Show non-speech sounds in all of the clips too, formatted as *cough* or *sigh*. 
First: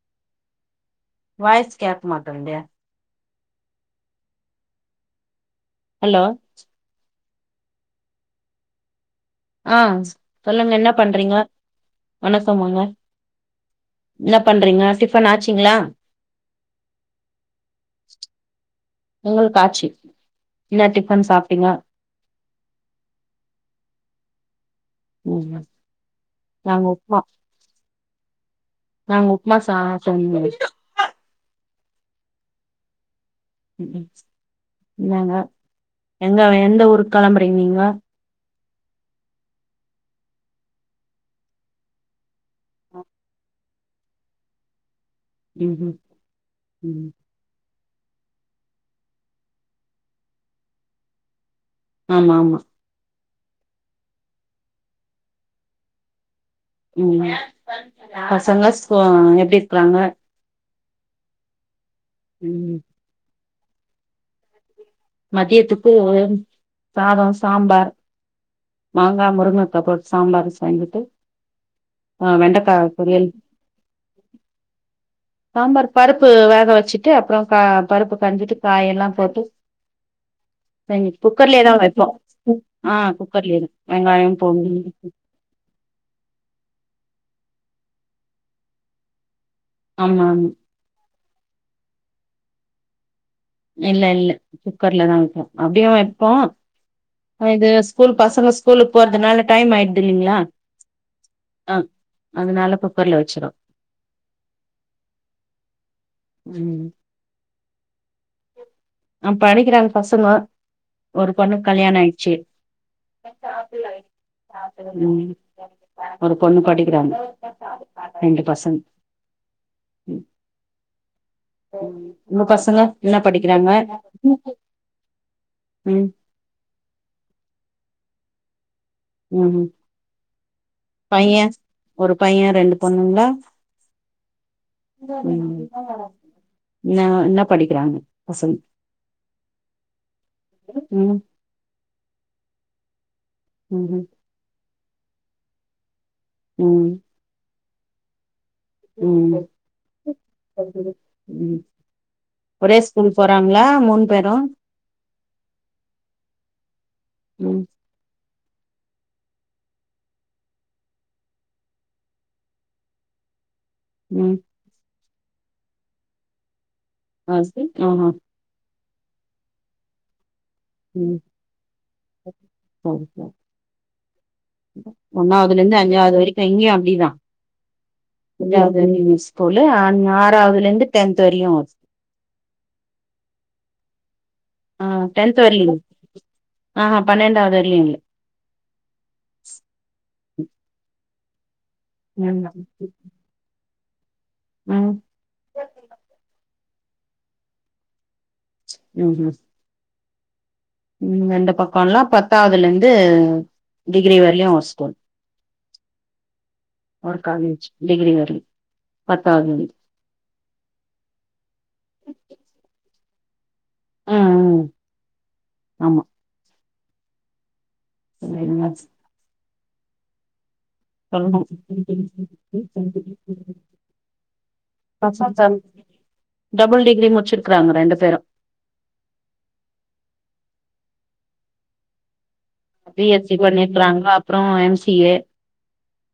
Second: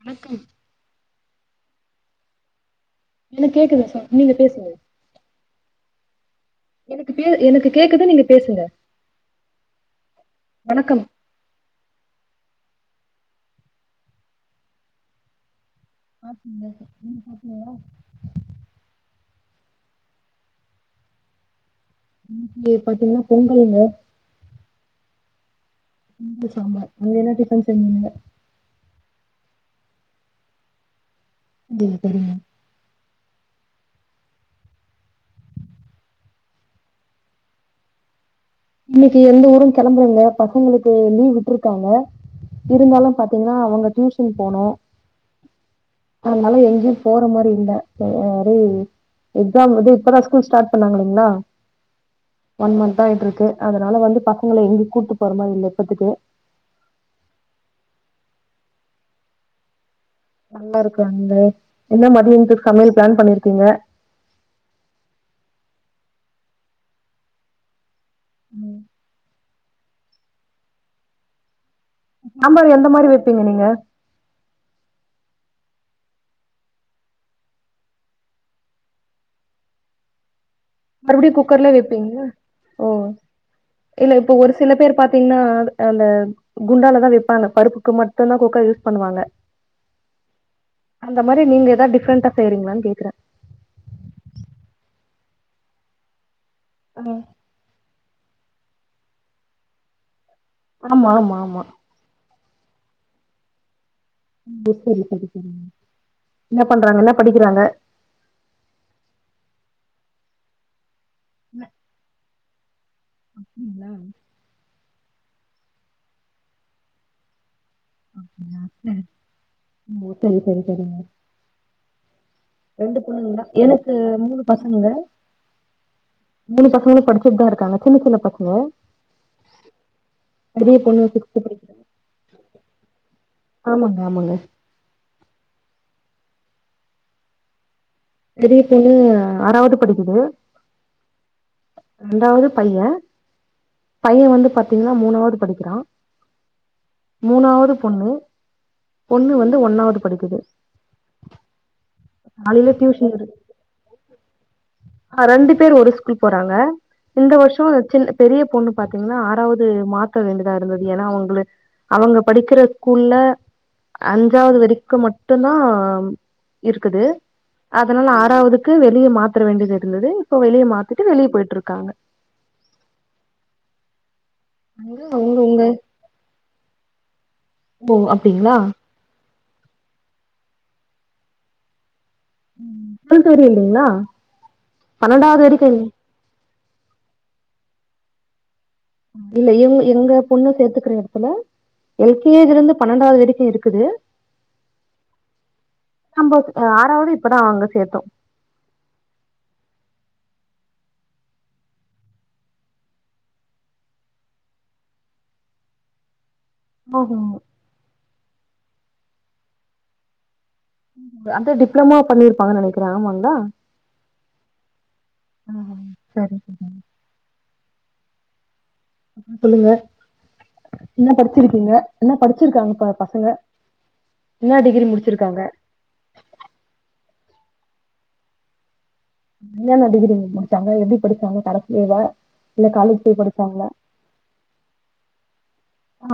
வணக்கம் வாய்ஸ் கேக்க மாட்டேன்து இல்ல கேக்குதுங்க சார் நீங்க பேசுங்க ஹலோ எனக்கு கே எனக்கு கேக்குதே நீங்க பேசுங்க ஆ சொல்லுங்க என்ன வணக்கம் பண்றீங்க வணக்கம் வாங்க என்ன பண்றீங்க டிஃபன் ஆச்சுங்களா ஆ *unintelligible* நீங்க சாப்டீங்களா எங்களுக்கு ஆச்சு என்னா டிஃபன் சாப்டீங்கா இன்னைக்கி பாத்தீங்கனா பொங்கல்ங்க ம் ம் பொங்கல் சாம்பார் அது என்ன டிஃபன் செஞ்சீங்க நாங்க உப்புமா சாப்டோ தோழி *unintelligible* ரிங்க இந்தாங்க எங்க எந்த ஊருக்கு கெளம்புறீங்க நீங்கோ இன்னைக்கு எந்த ஊரும் கெளம்பலங்க பசங்களுக்கு லீவ் விட்டுருக்காங்க இருந்தாலு பாத்தீங்கன்னா அவுங்க டியூஷன் போனு ம் ம் அதனால எங்கேயு ம் போற மாரி இல்ல செரி எக்ஸாம் வந்து இப்பதா ஸ்கூல் ஸ்டார்ட் பண்ணாங்களே என்னா ஆமாமா ஒன் மன்த்தா ஆயிட்டு இருக்கு அதுனால வந்து பசங்கள எங்கியு கூட்டு போற மாரி இல்ல இப்பத்துக்கு ம் பசங்க ஸ் எப்டி இருக்குறாங்க நல்லாருக்காங்க என்னா மதியானத்துக்கு ம் சமையல் ப்ளான் பண்ணிருக்கீங்க மதியத்துக்கு சாதொ சாம்பார் ம் மாங்கா முருங்கக்கா போட்டு சாம்பார் செய்துட்டு ஆ சாம்பார் வெண்டக்கா எந்த மாரி பொரியல் வைப்பீங்க நீங்க சாம்பார் பருப்பு வேக வச்சுட்டு அப்றோ கா பருப்பு கடஞ்சுட்டு காயெல்லா போட்டு செஞ்சு மறுபடியு தா குக்கர்லயே வைப்போ வெப்பீங்களா ஓ ஆ குக்கர்லயே தா இல்ல இப்போ வெங்காயம் ஒரு சில பூண்டு பேர் பாத்தீங்கன்னா அது அந்த குண்டாலதா வெப்பாங்க பருப்புக்கு மட்டுந்தா குக்கர் யூஸ் பண்ணுவாங்க ஆமா ஆமா அந்த மாரி நீங்க ஏதா டிஃப்ரண்டா செய்ரிங்களான்னு கேக்குறே இல்ல இல்ல குக்கர்லதா வப்போ அப்டியு வைப்போ ம் ம் இது ஸ்கூல் பசங்க ஸ்கூலுக் போறதுனால டைம் ஆயிடுது இல்லிங்களா ஆமாமாமா அ அதுனால குக்கர்ல வச்சுரு *unintelligible* என்ன ம் பண்றாங்க என்ன படிக்கிறாங்க அ படிக்கிறாங்க பசங்கோ ஒரு பொண்ணுக்கு கல்யாணோ ஆயிச்சு அப்படிங்களா? ம் ஒரு பொண்ணு படிக்கிறாங்க ரெண்டு பசங்க சரி சரி சரிங்க ம் உங்க பசங்க ரெண்டு என்ன பொண்ணுங்களா படிக்கிறாங்க எனக்கு மூணு ம் மூனு பசங்களு படுச்சுட்டுதா இருக்காங்க சின்ன சின்ன பசங்க ம் பெரிய பொண்ணு பையே சிக்ஸ்த் படிக்கிறா ஒரு பையே ரெண்டு பொண்ணுங்களா ஆமாங்க ஆமாங்க ம் என்னா என்னா படிக்கிறாங்க பசங்க பெரிய பையெ ஆறாவ்து படிக்குது ம் ரெண்டாவது பையெ ம் ம் பையே வந்து பாத்தீங்கன்னா மூணாவது படிக்கிறா ம் மூணாவது பொண்ணு பொண்ணு ம் வந்து ஒன்னாவது படிக்குது ம் காலேலயே ஒரே ட்யூஷ் ஸ்கூல் போறாங்களா மூணு பேரு ஆ ரெண்டு பேரு ஒரு ஸ்கூல் போறாங்க இந்த வர்ஷோ ம் சின் பெரிய பொண்ணு பாத்தீங்கன்னா ஆறாவது மாத்த வேண்டிதா இருந்தது ஏனா அவுங்ளே அவுங்க படிக்கிற ஸ்கூல்ல ம் அஞ்சாது வரைக்கு மட்டுந்தா இருக்குது ஆ அதுனால ஆஹா ஆறாவதுக்கு வெளிய மாத்ர வேண்டியது இருந்தது இப்போ வெளிய மாத்திட்டு வெளிய போயிட்டு இருக்காங்க சேரி சேரி அங்க அவங்க ஒண்ணாவதுல உங்க இருந்து அஞ்சாவது வரைக் இல்ல இங்கியு அப்டிதா ஓ அப்டிங்களா *unintelligible* தோழு அன் ஆறாவதுல இருந்து டென்த் வரையு ஒரு ம் டொல்த் வரயு இல்லெங்ளா ஆ டென்த் வரயு இல்ல அ ஆ பன்னெண்டாவது வரயு இல்ல இல்ல இவுங்க எங்க பொண்ணு சேத்துக்குற எடத்துல எல் கே ம் ஜி லெர்ந்து பன்னெண்டாவ்து வரைக்கு இருக்குது ம் நம்ப அ ஆறாவது இப்பதா அங்க சேத்தோ ம் ம் ம் இந்த பக்கோல்லா பத்தாவதுல இருந்து டிகிரி வரலியு ஒரு ஸ்கூல் ஓஹோ ஒரு காலேஜ் டிகிரி வரலங் பத்தாவது *unintelligible* அதா டிப்ளம்மோ பண்ணிருப்பாங்க நெனைக்கிறே ஆமாங்களா ம் ம் ம் ஆமா செரிங்க அது என்னாச்சு சொல்லுங்க என்ன படிச்சிருக்கீங்க என்ன படிச்சிருக்காங்க ப பசங்க என்னா டிகிரி முடிச்சிருக்காங்க? பசங்க டபுள் டிகிரி முச்சிருக்குறாங்க ரெண்டு பேரு என்னன்ன டிகிரி முடிச்சாங்க எப்டி படிச்சாங்க கடைசில பி எஸ் சி பண்ணிருக்கறாங்க அப்றோ எம் சி ஏ ஆ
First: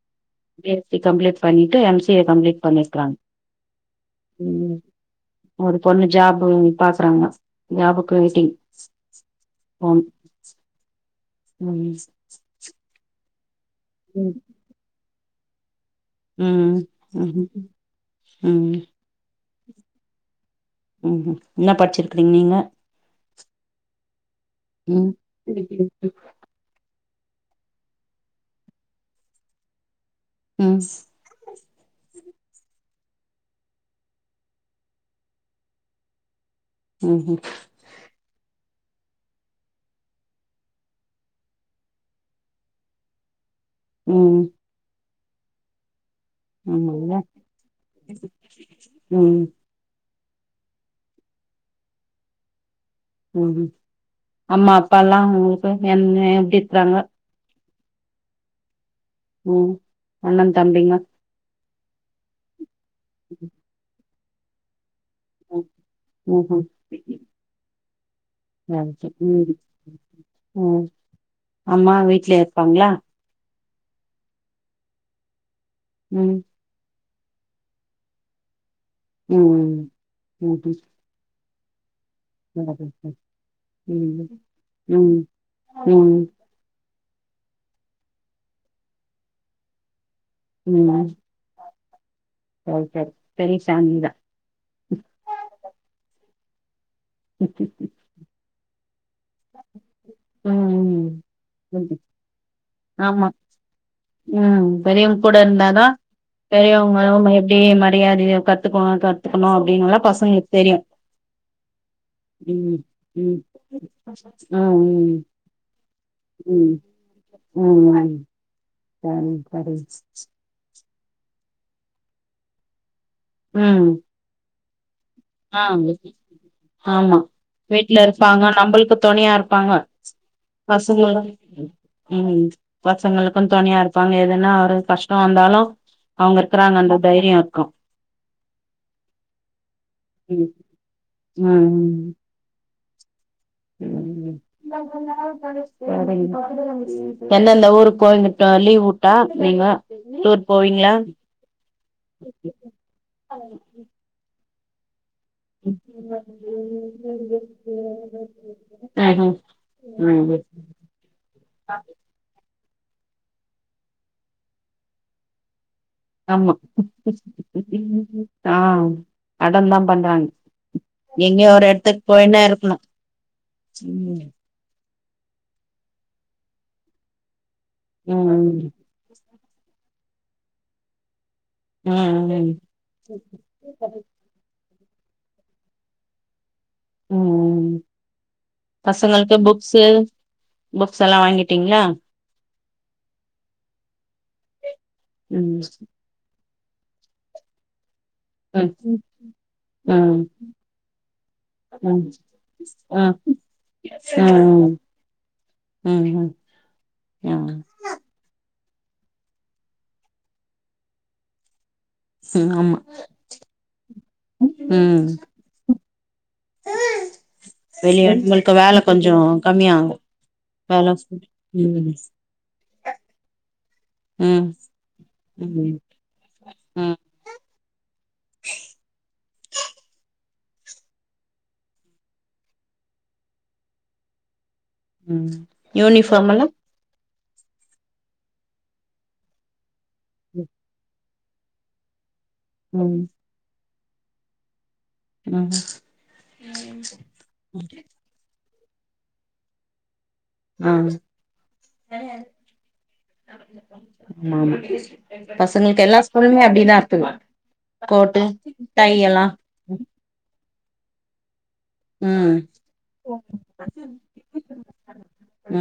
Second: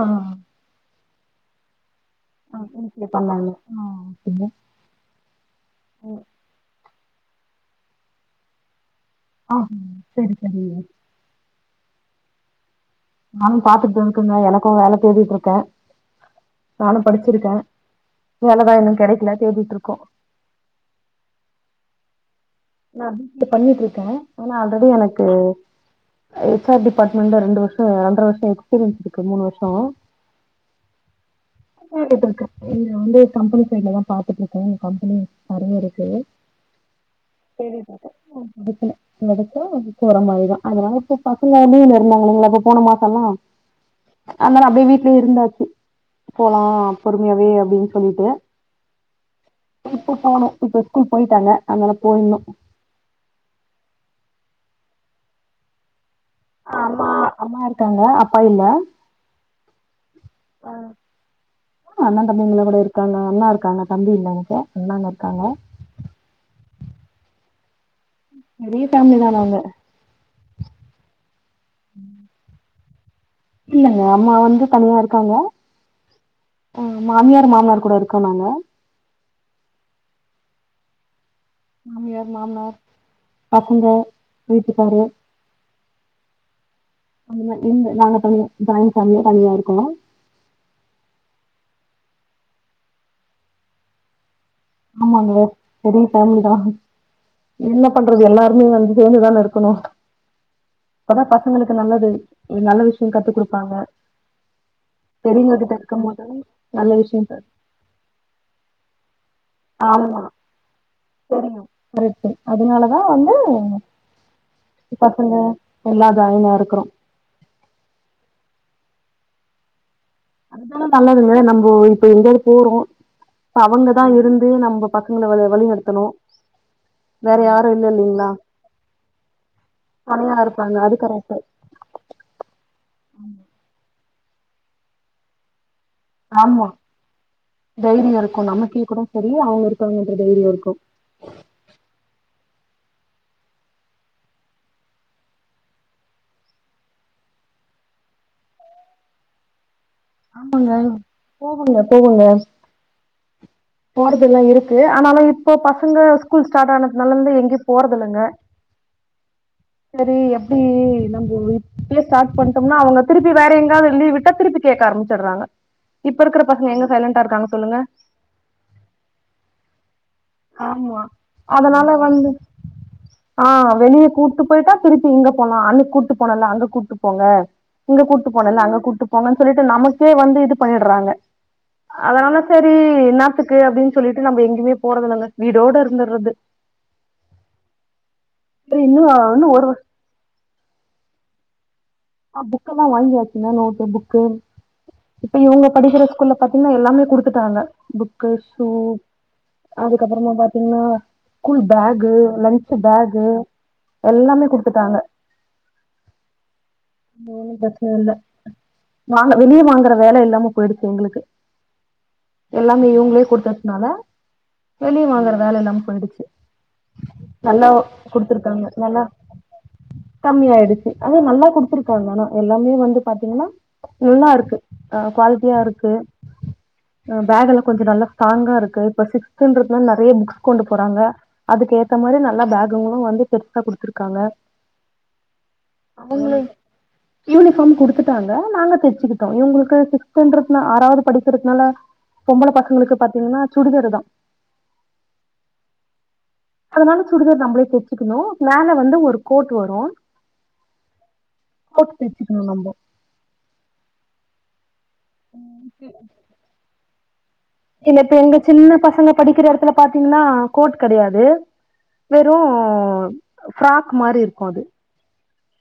பி எஸ் சி கம்ப்ளீட் பண்ணிட்டு M C A complete M பண்ணிருக்கறாங்க பண்ணாங்க ஆ ஓகேங்க ம் ஒரு பொண்ணு ஜாபு பாக்கறாங்க ஜாப்க்கு வெயிட்டிங் ஆ ஆம் சரி சரி ஆ நானு பாத்துட்டுதான் இருக்கங்க ம் எனக்கு வேல தேடிட்டு இருக்கன் நானு ம் படிச்சிருக்கன் ம் வேலதான் இன்னு கெடைக்கல தேடிட்டு இருக்கோ ம்ஹும் என்ன படிச்சிருக்றீங்க நீங்க? நா பி சி ஏ பண்ணிட்டு இருக்கேன் ஆனா ஆல்ரெடி ம் எனக்கு எச் ஆர் டிபார்ட்மெண்ட் ரெண்டு வருஷோ ரெண்டரை வருஷோ எக்ஸ்பீரியன்ஸ் இருக்கு மூனு வருஷோ ம் தேடிட்டு இருக்கேன் இங்க வந்து கம்பெனி சைடுலதான் பாத்துட்டு இருக்கேன் இங்க கம்பெனி நெறையா இருக்கு ம் சேரி பாப்பா அ வெத்தல எடுத்தா போரமாறிதான் அதனால இப்ப பசங்க வெளில இருந்தாங்க இல்லைங்ளா இப்ப போன மாசோ எல்லா ம் அதனால அப்டியே வீட்லயே இருந்தாச்சு போலா ஆமால்ல பொறுமையாவே அப்டின் சொல்லிட்டு ம் இப்ப போணு இப்ப ஸ்கூல் போயிட்டாங்க அனால போயிணு ம் அம்மா அப்பா எல்லா உங்களுக்கு என்ன இருக்கறாங்க அம்மா அம்மா இருக்காங்க அப்பா இல்ல ம் அண்ண தம்பிங்க அண்ண தம்பிங்கள கூட இருக்காங்க அண்ணா இருக்காங்க தம்பி இல்ல எனக்கு அண்ணாங்க இருக்காங்க ம்ஹும் *unintelligible* பெரிய ஃபேமிலி தான் ம் நாங்க ம் அம்மா வீட்லே இருப்பாங்களா இல்லங்க அம்மா வந்து தனியா இருக்காங்க ம் ஆ மாமியார் மாமனார் கூட இருக்கோ நாங்க ம் ம்ம் மாமியார் மாமனார் சரி பசங்க ம் வீட்டுக்காரு ம் ம் அந்த மாரி இந்த நாங்க தனியா ஜாயின் ஃபேமிலியா தனியா இருக்கோ ம் ரைட்டு பெரிய சாமிக்கு தா ஆமாங்க பெரிய ஃபேமிலி தா என்ன பண்றது எல்லாருமே வந்து சேந்து தானே இருக் இருக்கணு ம் அப்பதா பசங்களுக்கு ம். நல்லது நல்ல விஷய ஆமா கத்து குடுப்பாங்க ம் பெரியவங்க கூட கிட்ட இருந்தாதா இருக்கும் போது நல்ல பெரியவங்களு விஷயம் அவங்கள தெ எப்டி மரியாதை கத் இப்ப கத்துக்கணு அப்டின்னுல்லா ஆமா பசங்களுக்கு தெரியு தெரியு கரெக்ட் ம். அதனாலதா வந்து ம். ஆ. ம். பசங்க எல்லா ஜாய்னா ம். இருக்கிறோ ம் ம் சரி அதுதானே நல்லதுங்க நம்போ இப்ப எங்கயாவது போறோம் ம். அவங்கதான் இருந்து நம்ப பசங்களை வேற ஆ. வழி நடத்தணும். ஆமா வீட்ல இருப்பாங்க நம்மளுக்கு துணையா இருப்பாங்க தனியா இருப்பாங்க அது பசங்காலா கரெக்ட்டு ம் பசங்களுக்கும் துணையா இருப்பாங்க எதுன்னா அவரு கஷ்டம் வந்தாலும் அவுங்க இருக்கிறாங்கன்ற அந்த தைரியம் இருக்கும் தைரியம் இருக்கும் நமக்கே கூடே சேரி அவங்க இருக்காங்கன்ற தைரியம் இருக்கும் ம் ம் ம் சேரிங்க எந்தெந்த ஊருக்கு போய்மிட்ட லீவ் விட்டா நீங்க டூர் ஆமாங்க போவீங்களா? போகுங்க போகுங்க போறதில்ல இருக்கு ஆனாலும் எங்கயு போறதில்லங்க அ ம் ம் ம் ம் ம் நம்ம இப்பயே ஸ்டார்ட் பண்ணிட்டோம்னா அவங்க திருப்பி வேற எங்காயாவது லீ விட்டா திருப்பி கேக் ஆரம்பச்சிட்றாங்க இப்ப இருக்கற ஆமா. பசங்க எங்க சைலண்டா இருக்காங்க சொல்லுங்க ஆ அடம் தான் பண்றாங்க ஆமா எங்கயோ ஒரு அதனால எடத்துக்கு வந்து போயினே இருக்கணு ஆ வெளிய ம் கூ க்கு போய்ட்டா திருப்பி இங்க போலாம் அன்னிக்கு கூட்டிப் போனலா அங்கே கூட்டிப் போங்க இங்க கூட்டு போல ம் அங்க கூட்டு போங்கன்னு சொல்லிட்டு நமக்கே வந்து இது பண்ணிடுறாங்க அதனால ம் ம் சரி என்னத்துக்கு அப்டின்னு சொல்லிட்டு நம்ம எங்கேயுமே போறதில்லங்க வீடோட இருந்துறது. ம் ம் ம் சரி இன்னு பசங்களுக்கு இன்னு ஒரு புக்ஸ்சு புக்ஸ் எல்லாம் வாங்கிட்டீங்களா? ஆ புக்கெலாம் வாங்கியாச்சுங்கா நோட்டு புக்கு இப்ப ம் இவங்க படிக்கிற ஸ்கூல்ல பார்த்தீங்கன்னா எல்லாமே குடுத்துட்டாங்க புக்கு ஷூ ம் ம் அதுக்கப்பறமா பாத்தீங்கன்னா ஸ்கூல் ம் ம் பேகு, லஞ்ச் பேகு. எல்லாமே ம் குடுத்துட்டாங்க ம் ம் ஆ ஒன்னு பிரச்சன இல்ல வாங்க வெளிய வாங்கற வேல இல்லாம போயிடுச்சு எங்களுக்கு ம் ஆமா எல்லாமே இவங்களே குடுத்ததுனால வெளியே வாங்குற வேலை இல்லாம போயிடுச்சு உஹம் நல்லா குடுத்திருக்காங்க நல்லா கம்மியாகு கம்மிய ஆயிடுச்சு வேல அது நல்லா குடுத்துருக் ம் போனனும் எல்லாமே வந்து பாத்தீங்கன்னா ம் நல்லா ம் இருக்கு ஆ குவாலிட்டியா இருக்கு ம் ஆ பேக் எல்லாம் கொஞ்சம் நல்லா ஸ்ட்ராங்கா இருக்கு இப்போ சிக்ஸ்துங்கிறதுனால நிறைய புக் கொண்டு போறாங்க அதுக்கு ஏத்த மாரி நல்லா பேகுங்களும் வந்து பெருசா குடுத்துருக்காங்க ம் அவங்களே யூனிபார்ம்லா யூனிஃபார்ம் குடுத்துட்டாங்க நாங்க தெச்சுக்கிட்டோம் இவங்களுக்கு சிக்ஸ்த்துன்றனால ஆறாவது படிக்கிறதுனால பொம்பள பசங்களுக்கு ம் பாத்தீங்கனா சுடிதாருதா ம் அதனால சுடிதார் நம்மளே தச்சிக்கணும் மேலே வந்து ஒரு கோர்டு வரும் ம் கோட்டு தெச்சிக்கலாம் நம்ப ஆமா ஆமா பசங்களுக்கு எல்லா ஸ்கூல்லுமே அப்டிதான் இருக்குது இல்ல இப்ப கோட்டு எங்க சின்ன டை பசங்க எல்லா படிக்கிற இடத்துல பாத்தீங்கன்னா கோட் கிடையாது ம் வெறும் ஃப்ராக் மாரி இருக்கும் அது.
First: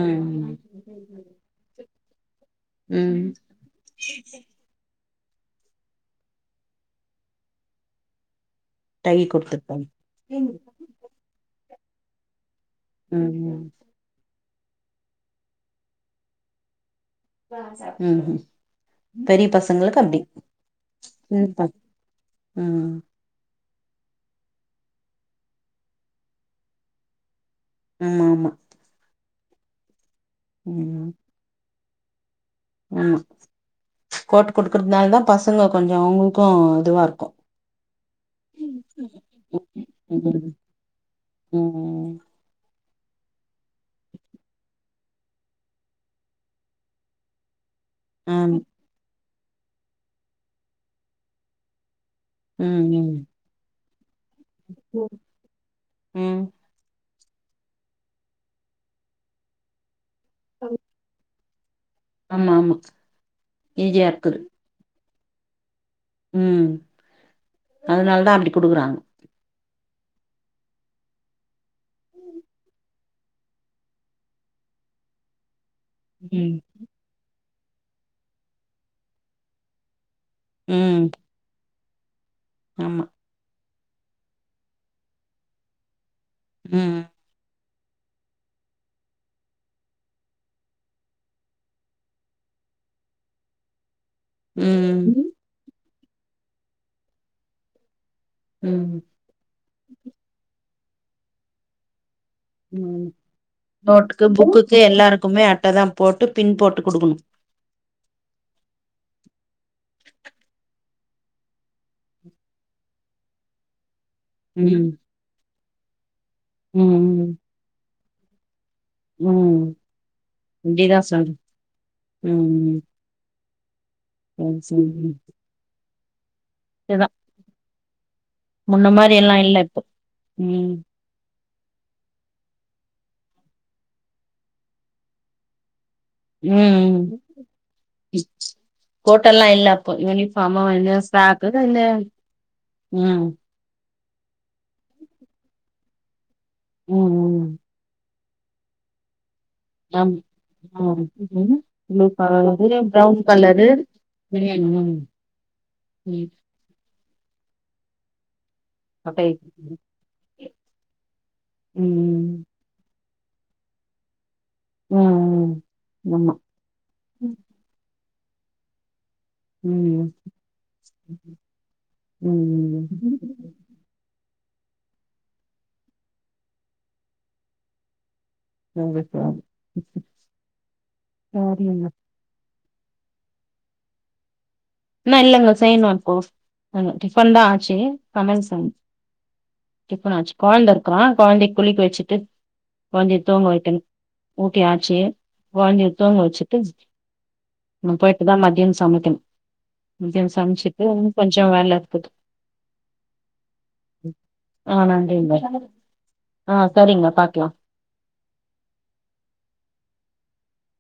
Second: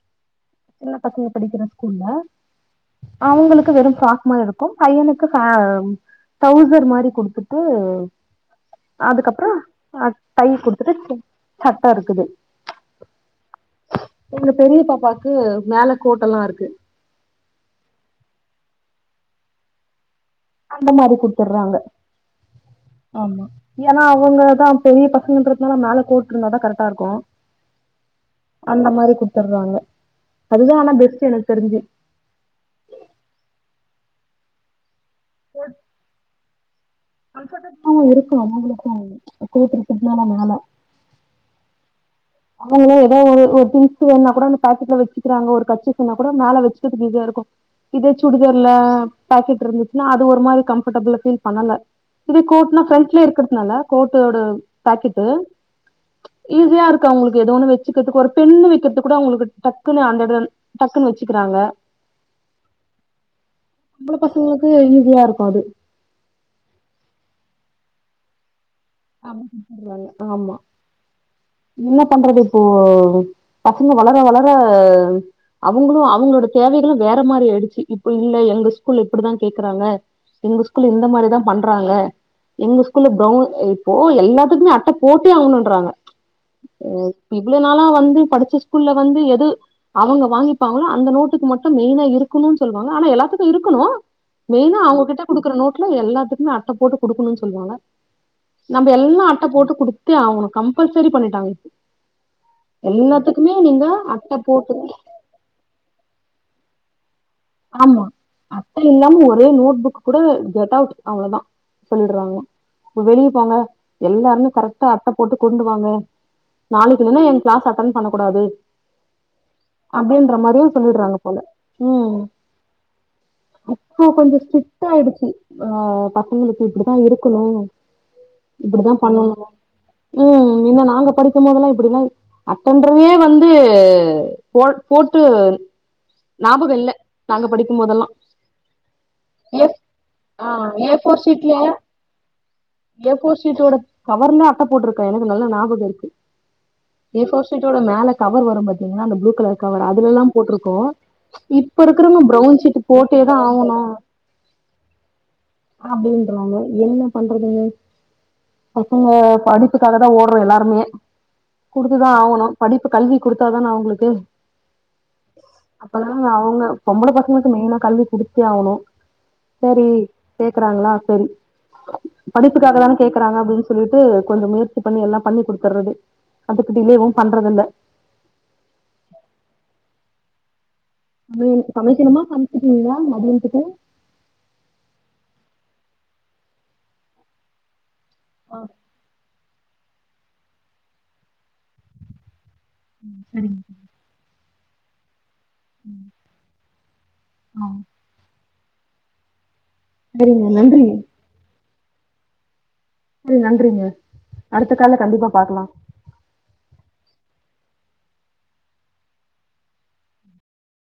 ம் ம் சின்னா பசங்க படிக்கிற ஸ்கூல்ல ம் அவங்களுக்கு வெறும் ஃப்ராக் மாரி இருக்கும் ப்ப பையனுக்கு அ டிரௌசர் மாரி குடுத்துட்டு. டை அதுக்கப்பறோ குடுத்துருக்காங்க அ டை கொடுத்துட்டு சட்ட இருக்குது. ம் ம் எங்க பெரிய பாப்பாக்கு மேல கோட்டல்லா இருக்கு ம் ம் பெரிய பசங்ளுக்கு அப்டி அந்த மாரி சின்ன பச குட்த்துர்றாங்க ம் ஆமா ஏன்னா அவங்கதான் பெரிய பசங்கன்றதுனால மேல கோட்டு இருந்தா தா கரெட்டா இருக்கு ஆமா ஆமா அந்த மாரி குட்த்துர்றாங்க அதுதா ஆனா ம் பெஸ்ட் எனக்கு தெருஞ்சி ஆமா கோட்டு கொடுக்கர்துனால தா பசங்க கொஞ்சோ அவுங்குளுக்கும் இதுவாருக் *unintelligible* இருக்கும் அவுங்குளுக்கும் கூட்டு இருக்கற்னால மேல ம் ம் அவுங்ளே எதாவது ஒரு திங்க்ஸ் வேண்ணா கூட அந்த பாக்கெட்ல வச்சுக்கிறாங்க ஒரு கர்சிப் சொன்னா கூட மேல வெச்சுக்கற்துக்கு ஈஸியாருக்கும் இதே ஆமா சுடிதர்ல பாக்கெட்ருந்துச்னா அது ஒரு மாரி கம்ஃபர்டபுளா ஃபீல் பண்ணல இதே கோட்ன ம் ம் ஃபிரண்ட்லே இருக்கர்துனால கோட்டோட பாக்கெட்டு ம் ஈஸியாருக் க்கு அவுங்குளுக்கு ஏதோன்னு வெச்சுக்கற்துக்கு ஒரு பெண்ணு வைக்கர்துக் கூட அவுங்குளுக்கு டக்குன்னு அந்த ட்ரெ டக்குன்னு வெச்சுக்குறாங்க ஆமா ஆமா ஈஜியார்க்குது கு ஈஸியாருக்கும் அது ம் அதுனால தா அப்டி குடுக்குறாங்க ஆமா துப்பிடுவாங்க ஆமா இன்ன பண்றது இப்போ பசங்க வளர வளர அவுங்குளு அவுங்ளோட ம் தேவைகளு வேற மாரி ஆய்டுச்சி இப்ப இல்ல எங்க ஸ்கூல்ல இப்புடிதா கேக்றாங்க எங்க ஸ்கூல்ல இந்த ம் மாரிதா பண்றாங்க எங்க ஆமா ஸ்கூல்ல ப்ரௌ ப்போ எல்லாத்துக்குமே அட்ட போட்டே ஆவுணும்ன்றாங்க ம் இவ்ளோ. நாளா வந்து படிச்ச ஸ்கூல்ல வந்து எது அவுங்க வாங்கிப்பாங்ளோ அந்த நோட்டுக்கு மட்டு மெய்னா இருக்குணுன் சொல்வாங்க ஆனா எல்லாத்துக்கு இருக்குணூ மெய்னா அவுங்ககிட்ட ம் குடுக்குற நோட்ல எல்லாத்துக்குமே அட்ட போட்டு குடுக்கணுன் சொல்வாங்க நம்ப ம் எல்லா அட்ட போட்டு குடுத்தே ஆவணு கம்ப்பல்சரி பண்ணிட்டாங்க இப் ம் எல்லாத்துக்குமே நீங்க அட்ட போட்டு தா க்குமே அட்ட தா போட்டு பின் போட்டு குடுக்குணு ஆமா அப்ப எல்லாம ஒரே நோட் புக் கூட கெட் அவுட் அவ்ளதா சொல்றாங்க வெளியப் போங்க எல்லா இன்று ம் கரெக்ட்டா அட்ட போட்டு கொண்டு வாங்க நாளைக்கு இல்லன்னா ம் என் க்ளாஸ் அட்டன் பண்ண கூடாது ம் அப்படின்ற மாரியு இப்டிதா சொல்லிடுறாங்க சொல்லு போல ம் ம் இப்போ கொஞ்சோ ம் சரி ஸ்ட்ரிட் ஆய்டுச்சு ஆ பசங்களுக்கு இப்டிதா இதுதா இருக்கணு முன்ன இப்டித்தா மாரி எல்லா பண்ணணு இல்ல இப்போ ம் இல்ல நாங்க படிக் க்கு மோதல்லா இப்புடிலாம் அட்டன்றதே வந்து போட் போட்டு ஞாபக இல்ல ம் நாங்க படிக்குமோதல்லா கோட் எல்லா இல்ல அப்ப யூனிஃபாமு இல்ல ஏ ஃபோர் ஷீட்ல சாக்குக இல்ல ஏ போர் ஷீட்டோட கவர்ல அட்டப் போட்ருக்கே எனக்கு நல்லா ஞாபக இருக்கு ம் ம் ஏ போர் ஷீட்டோட மேல கவர் வரும் பாத்திங்ளா அந்த ப்ளூ கலர் கவர் ஆம் அதுலல்லா போட்ருக்கோ ம் ம் இப் ப்ளூ இப்பருக்குறவங்க ப்ரவுன் கலரு சீட்டு ப்ரவுன் போட்டேதா கலரு ஆவணு ம் ம் ம் அப்டின்றா அவங்கள என்ன பண்றது பசங்க அப்டே படிப்புக்காக தா ஓட்றோ எல்லாருமே ம் குடுத்துதா ம் ஆவணு படிப்பு கல்வி குடுத்தாதான அவுங்குளுக்கு ம் அப்பதா ஆமா அவுங்க பொம்பள பசங்களுக்கு மெய்னா கல்வி குடுத்தே ஆவணு செரி ம் கேக்குறாங்களா செரி படிப்புக்காக தான ம் கேக்றாங்க அப்டின்ஸ் சொல்லிட்டு கொஞ்சோ முயற்சி பண்ணி எல்லா பண்ணி குடுத்துர்றது அதுக்கு டிலேவு பண்றது இல்ல *unintelligible* ம் இன்னு சமைக்கனுமா சமச்சிட்டீங்களா மதியானத்துக்கு இன்னு இல்லைங்க செய்ணு இப்போ நாங்க டிஃபன் தா ஆச்சு சமையல் ஆ செய்ணு டிப்பனாச்சு கொழந்த இருக்கான் கொழந்தைய குளிக்க வச்சுட்டு கொழந்தைய தூங்க சரிங்க வைக்கணும் ஓக்கே ஆச்சி கொழந்தைய தூங்க வச்சுட்டு ஆ நா போய் இதா மதியோ சமைக்கணும் மதியம் சரிங்க சமச்சிட்டு நன்றிங்க கொஞ்சோ வேலருக்குது செரி நன்றிங்க அடுத்த ஆ கால்ல கண்டிப்பா நன்றிங்க பாக்கலாம் ஆ சரிங்க பாக்கலா